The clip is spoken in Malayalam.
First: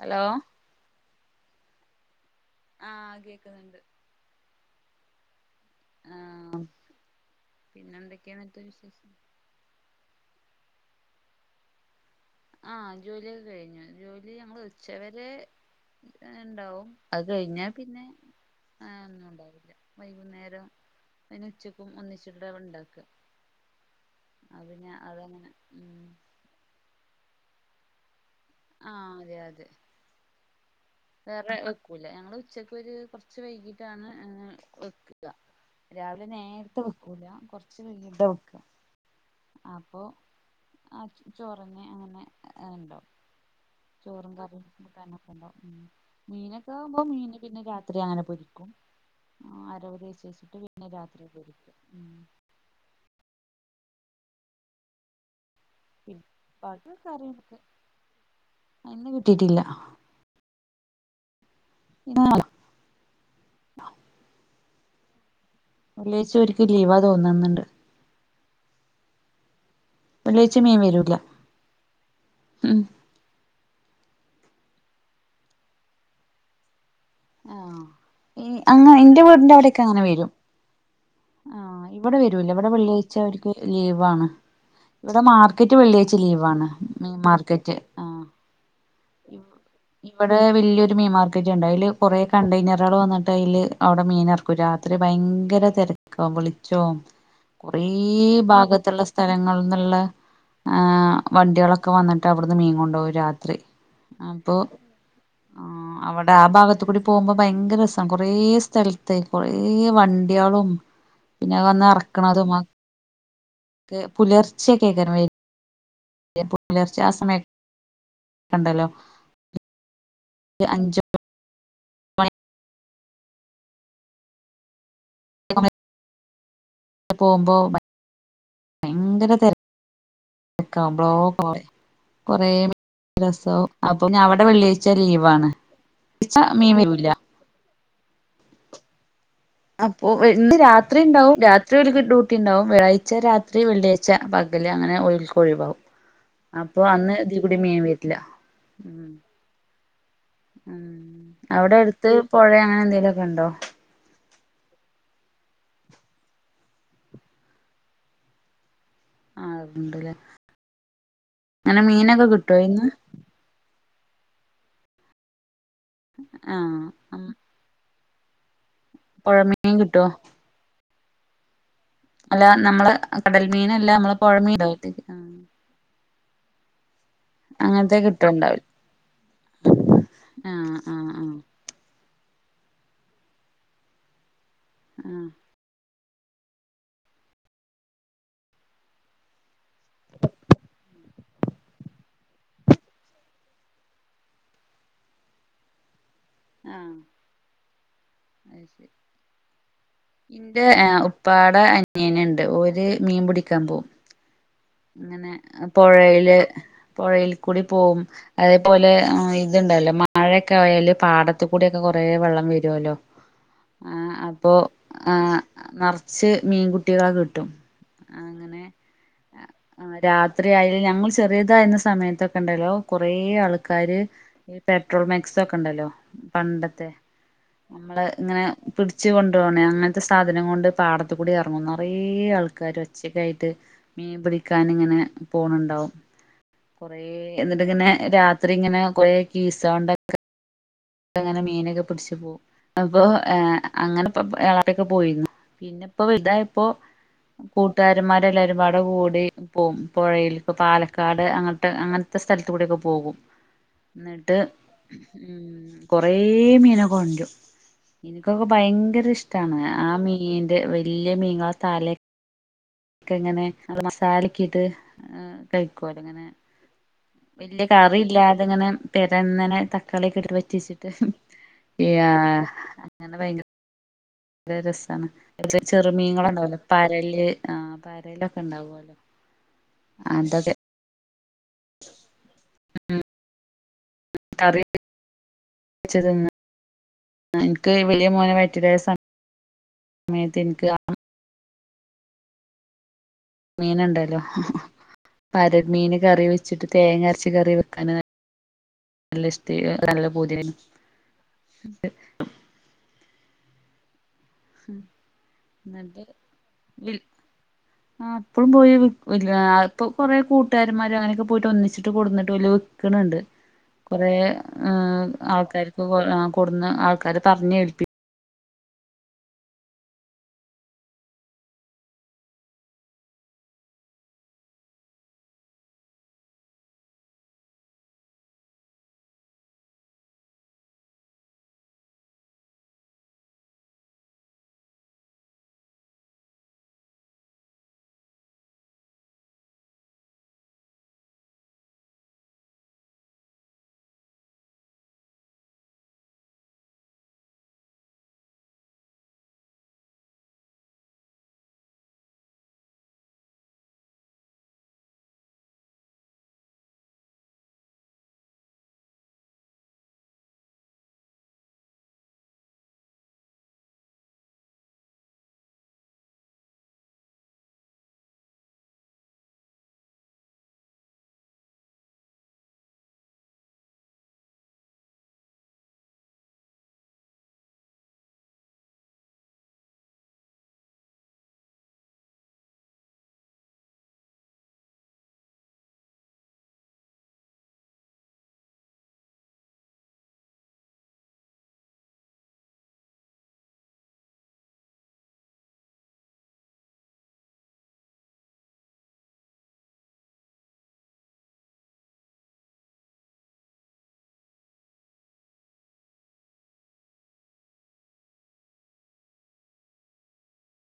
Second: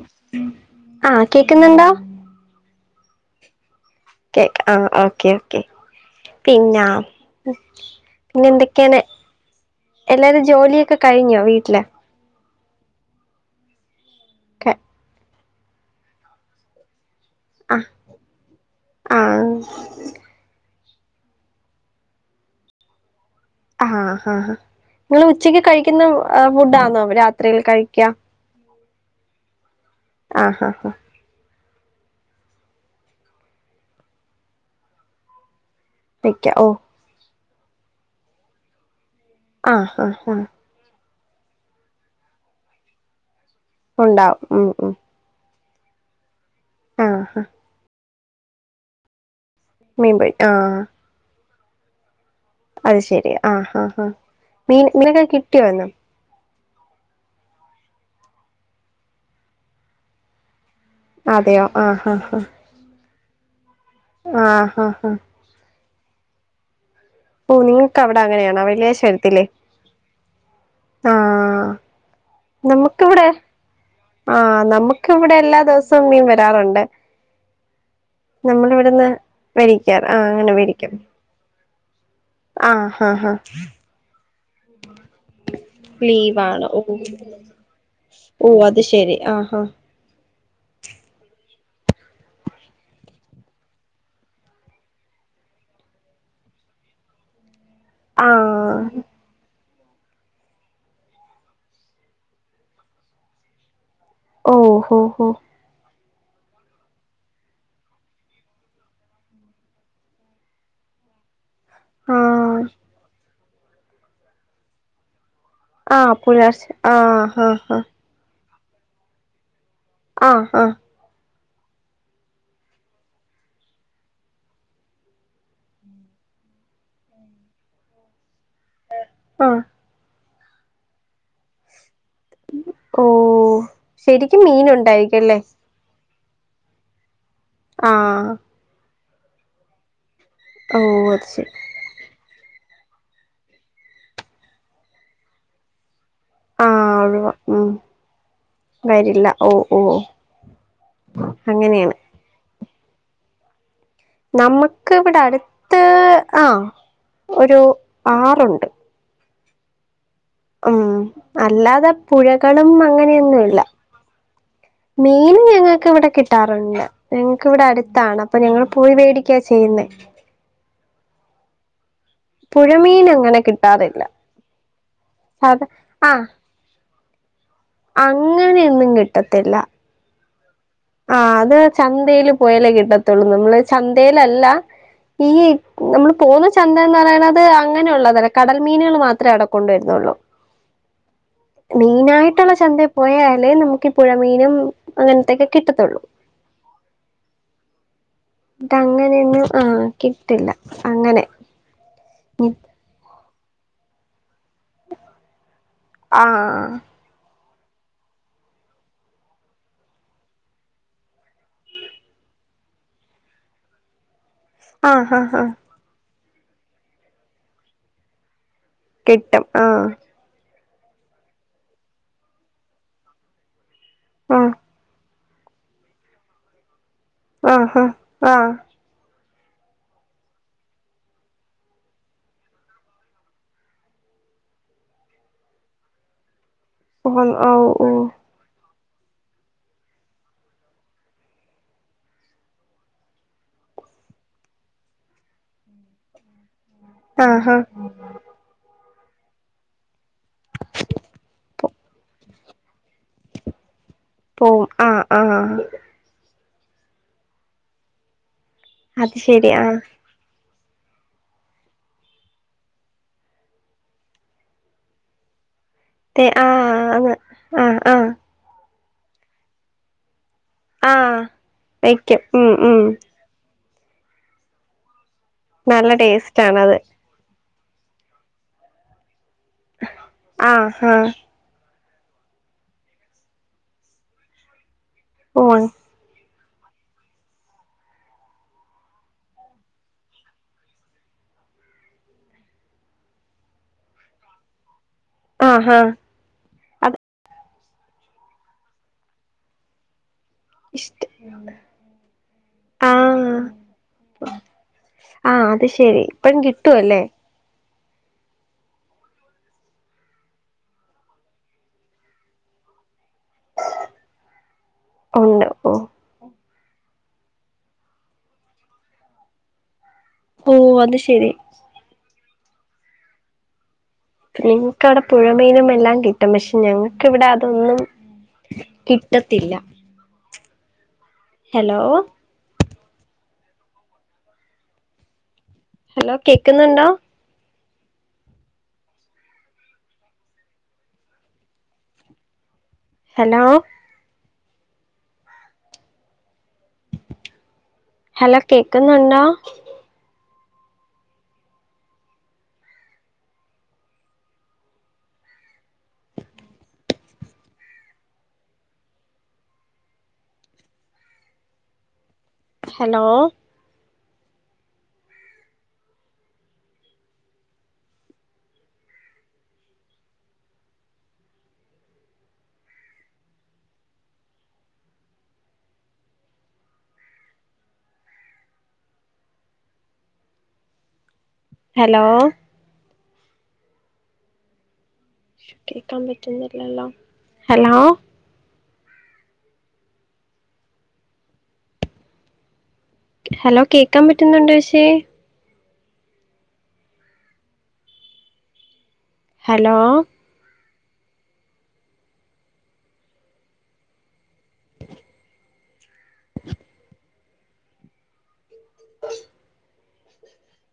ഹലോ ആ കേക്കുന്നുണ്ടോ? ആ കേക്കുന്നുണ്ട്. കേ ആ ഓക്കെ ഓക്കേ ആഹ് പിന്നെ പിന്നെ എന്തൊക്കെയാന്നിട്ട് പിന്നെന്തൊക്കെണ് വിശേഷം എല്ലാരും ജോലിയൊക്കെ കഴിഞ്ഞോ വീട്ടിലെ? ആഹ ജോലിയൊക്കെ കഴിഞ്ഞു ജോലി ഞങ്ങൾ ക ഉച്ച വരെ ഉണ്ടാവും. അത് കഴിഞ്ഞാ ആ പിന്നെ ആ ഒന്നും ഉണ്ടാവില്ല. വൈകുന്നേരം പിന്നെ ഉച്ചക്കും ഒന്നിച്ചിട്ടാ ഉണ്ടാക്കാ. ആഹ് ഹാ ഹാ നിങ്ങൾ ഉച്ചക്ക് ഉം കഴിക്കുന്ന ഫുഡാണോ രാത്രിയിൽ കഴിക്കാ? ആഹ അതെ അതെ ആഹാ ഹാ ഹാ. വേറെ വെക്കൂല്ല ഞങ്ങള് ഉച്ചക്ക് ഒരു കുറച്ച് വൈകിട്ടാണ് വെക്കുക. രാവിലെ വെക്ക ഓ നേരത്തെ വെക്കൂല കൊറച്ച് വൈകിട്ടാ വെക്കാ ആ അപ്പൊ. ഹാ ഹാ ആ ചോറഞ്ഞെ അങ്ങനെ ഉണ്ടാവും. ഉണ്ടാവും ഉം മീനൊക്കെആവുമ്പോ ആ മീന് ഹാ പിന്നെ രാത്രി അങ്ങനെ പൊരിക്കും. ആ അരവ് മീൻ തേച്ച് പൊരി ആ വെച്ചിട്ട് പിന്നെ രാത്രി പൊരിക്കും. അത് ശെരി ആ ഹാ ഹ മീൻ മിനന്നെ കിട്ടിയോ ഇന്ന്? ബാക്കി കറിം ഇന്ന് കിട്ടിട്ടില്ല. അതെയോ ആ ഹാ ഇന്ന് ഹാ. ആഹ ഹാ ഹാ. വെള്ളിയച്ച ഓര്ക്ക് ലീവാ ഓ തോന്നുന്നുണ്ട്. നിങ്ങൾക്ക് അവിടെ അങ്ങനെയാണോ വെള്ളിയാഴച വരത്തില്ലേ? വെള്ളാഴ്ച മീൻ വരൂല. ആ ഉം നമുക്കിവിടെ ആഹ നമുക്കിവിടെ എല്ലാ ദിവസവും മീൻ വരാറുണ്ട്. ആഹ് നമ്മള അങ്ങനെ ഇവിടുന്ന് എന്റെ വേടിക്കാറാ അങ്ങനെ വേടിക്കും. ആഹ ഇവിടെ വരുല ഇവിടെ ആഹ് ഹാ വെള്ളിയാഴ്ച ഹാ ഓൽക്ക് ലീവാണ്. ഇവിടെ മാർക്കറ്റ് വെള്ളിയാച്ച ലീവാണ് മീൻമാർക്കറ്റ് ആ ഓ അത് ശെരി ആഹ് ഇവിടെ വലിയൊരു മീൻ മാർക്കറ്റ് ഉണ്ട്, അയില് കുറെ കണ്ടെയ്നറുകൾ വന്നിട്ട് അയില് അവിടെ മീൻ എറക്കി. ക്കും രാത്രി ഭയങ്കര തിര കവിളിച്ചോ കൊറെ ആഹ് ഭാഗത്തുള്ള സ്ഥലങ്ങൾ ഉള്ളു. ആഹ് വണ്ടികളൊക്കെ വന്നിട്ട് അവിടുന്ന് മീൻ കൊണ്ടു പോകും രാത്രി അപ്പൊ. ഉ ആഹ് അവിടെ ആഹ് ഭാഗത്ത് കൂടി പോകുമ്പോ ഭയങ്കര രസ, കൊറെ സ്ഥലത്ത് കൊറെ വണ്ടിയ്ളും. പിന്നെ വന്ന് ഇറക്കണതും. ആഹ് ഇത് പുലർച്ചൊക്കെ കേക്കൽ ഉണ്ട്. ആഹ് പുലർച്ച ആഹ് ആഹ് ആഹ്. കണ്ടല്ലോ ആഹ് ആഹ് മണി നമ്മള് പോകുമ്പോ ഭയങ്കര തെരക്ക്. ആഹ് തിരക്ക് ആകുമ്പോളോ കൊറെ കൊറെ. ഓ രസവും അപ്പൊ ശരിക്കും അവിടെ വെള്ളിയാഴ്ച മീനുണ്ടായിരിക്കുംല്ലേ ലീവാണ് എന്നുവെച്ചാൽ മീൻ വരുല്ല. ആഹ് അപ്പൊ എന്നും ഓ രാത്രി അത് ഉണ്ടാവോ ശരി രാ ഇത് ഓലക്ക് ഡ്യൂട്ടി ഉണ്ടാവും, വെള്ളിയാഴ്ച രാത്രി വെള്ളിയാഴ്ച പകല് അങ്ങനെ ഓലുക്ക് ഒഴിവാകും. അപ്പൊ ആഹ് അന്ന് ഒഴിവാ ഇതികൂടി ഉം മീൻ വരില്ല. വരില്ല ഓ ഓ ഉം അവിടെ അങ്ങനെയാണ് അടുത്ത് പുഴ അങ്ങനെ എന്തേലുമൊക്കെ ഉണ്ടോ? നമുക്ക് ഇവിടെ അടുത്ത് ആഹ് ഒരു ആറുണ്ട്. ആഹ് ആറുണ്ട് അല്ലേ. ഉം അല്ലാതെ കിട്ടോ പുഴകളും അയിന്ന് അങ്ങനെയൊന്നും ഇല്ല. മീൻ ഞങ്ങൾക്ക് ഇവിടെ കിട്ടാറുണ്ട്, ആ ഞങ്ങക്കിവിടെ അടുത്താണ്. അപ്പൊ ഞങ്ങള് പോയി മേടിക്കാ പുഴമീൻ ചെയ്യുന്നേ. കിട്ടുവോ അല്ല നമ്മള് പുഴമീൻ അങ്ങനെ കടൽ മീനല്ല നമ്മള് പുഴ മീന് ആഹ്. അതെ ആഹ് അങ്ങനത്തെ കിട്ടുണ്ടാവില്ല അങ്ങനൊന്നും കിട്ടത്തില്ല. ആഹ് ആഹ് അത് ചന്തയില് പോയാലേ കിട്ടത്തുള്ളൂ, നമ്മള് ചന്തയിൽ അല്ല ആഹ് ഈ. നമ്മൾ പോകുന്ന ചന്തയെന്ന് പറയുന്നത് അങ്ങനെയുള്ളതല്ല കടൽ മീനുകൾ മാത്രമേ അവിടെ. കൊണ്ടു വരുന്നുള്ള. മെയിനായിട്ടുള്ള ചന്തയിൽ പോയാലേ നമുക്ക് ഈ പുഴമീനും അങ്ങനത്തൊക്കെ കിട്ടത്തുള്ളൂ. ആഹ് അത് ഇത് ശരി അങ്ങനെയൊന്നും ആഹ് കിട്ടില്ല അങ്ങനെ. ഇവിടെ അനിയൻ ഉണ്ട്, ഓര് മീൻ പിടിക്കാൻ പോകും. അങ്ങനെ ആ പുഴയില് പുഴയിൽ കൂടി പോവും. അതേപോലെ ഇതുണ്ടല്ലോ മഴയൊക്കെ ആയാല് പാടത്തുകൂടിയൊക്കെ കൊറെ വെള്ളം വരുമല്ലോ. ആഹ് അപ്പോ ആ ആ ആഹ് ആ നെറച്ച് മീൻകുട്ടികളെ കിട്ടും. അങ്ങനെ കിട്ടും ആ ആഹ് രാത്രിയാലും ഞങ്ങൾ ചെറിയതായിരുന്നു സമയത്തൊക്കെ ഉണ്ടല്ലോ കൊറെ ആൾക്കാര്. ആ ഈ പെട്രോൾ മാക്സ് ഒക്കെ ഉണ്ടല്ലോ, പണ്ടത്തെ ആ നമ്മള് ആ ആ ഇങ്ങനെ. പിടിച്ച് കൊണ്ട് പോണ് അങ്ങനത്തെ സാധനം കൊണ്ട് പാടത്ത് കൂടി ഇറങ്ങും നെറയേ ആൾക്കാര് ഒച്ചെക്കായിട്ട്. മീൻ പിടിക്കാൻ ഇങ്ങനെ പോണുണ്ടാവും, കൊറെ ഓ ഓ എന്നിട്ട് ഓ ഇങ്ങനെ രാ രാത്രി ഇങ്ങനെ കൊറെ കീ സൗണ്ട് ഒക്കെ. അങ്ങനെ മീനൊക്കെ പിടിച്ച് പോവും, അപ്പോ ആഹ് അങ്ങനെ ഇപ്പൊ ഇളയവൻ ഒക്കെ പോയിരുന്നു. പിന്നെ ഇപ്പോ വലുതായിപ്പോ ആ ആ കൂട്ടുകാരന്മാരെല്ലരും പടക്കൂടി. പോവും പുഴയിലൊക്കെ പാലക്കാട് അങ്ങനത്തെ അങ്ങനത്തെ സ്ഥലത്തൂടൊക്കെ പോകും. എന്നിട്ട് പോവും ആ ആ ഉം കൊറെ മീനെ കൊണ്ടരും. എനിക്കൊക്കെ ഭയങ്കര അത് ശരി ഇഷ്ടാണ്, ആ മീന്റെ വല്യ [unintelligible] തല [unintelligible] ക്കിങ്ങനെ നല്ല മസാലേക്കിട്ട് എഹ് തെ കഴിക്കൂലിങ്ങനെ ആ അത് ആ വല്യ ആ കറി ഇല്ലാതെ ഇങ്ങനെ [unintelligible] തക്കാളിക്കെ [unintelligible] ച്ചിട്ട് ആ വെക്കും ആഹ് ഉം ഉം അങ്ങനെ വയങ്ക ര രസാണ്, [unintelligible] നല്ല ചെറുമീനുകള് ടേസ്റ്റ് ഉണ്ടാവുല്ലോ ആണത് പരല്, ആഹ് പരലൊക്കെ ഉണ്ടാവുവല്ലോ അതൊ ആഹ് ആഹ് മ് [unintelligible] കറി [unintelligible] [unintelligible] ച്ചതെന്ന് ആ എന്ക്ക് വലിയ മോനെ വയറ്റിലായ സ സമയത്തിന്ക്കാ മീന് ഉണ്ടല്ലോ ആ പരൽ ആ മീന് കറി വെ ച്ചിട്ട് അത് തേങ്ങ അരച്ച് കറി വെക്കാന് നല്ല ഇഷ്ട നല്ല പൂതിയാണ്‌. ഇഷ്ട അ ആഹ് അത് ശരി എന്നിട്ട് ഇപ്പഴും കിട്ടുല്ലേ. ആഹ് അപ്പോഴും പോയി [unintelligible] അപ്പോ കൊറെ കൂട്ടുകാരമാര് അങ്ങനെയൊക്കെ പോയിട്ട് ഒന്നിച്ചിട്ട് കൂടുന്നിട്ട് [unintelligible] ക്ക്ണ്ണ്ട് കൊറേ ഏഹ് ഉണ്ട് ഓ ആൾക്കാർക്ക് കൊ ആഹ് കൊടുന്ന് ആൾക്കാര് തമ്മി അടിപ്പി ഓഹ് അത് ശെരി. നിങ്ങ്ക്കവിടെ പുഴ മീനും എല്ലാം കിട്ടും, പക്ഷേ ഞങ്ങക്കിവിടെ അതൊന്നും കിട്ടത്തില്ല. ഹലോ ഹലോ കേക്ക്ന്ന്ണ്ടോ? ഹലോ ഹലോ കേക്ക്ന്നുണ്ടോ? ഹലോ ഹലോ കേക്കാൻ പറ്റുന്നില്ലല്ലോ ഹലോ ഹലോ കേക്കാൻ പറ്റുന്നുണ്ടോ [unintelligible] ഹലോ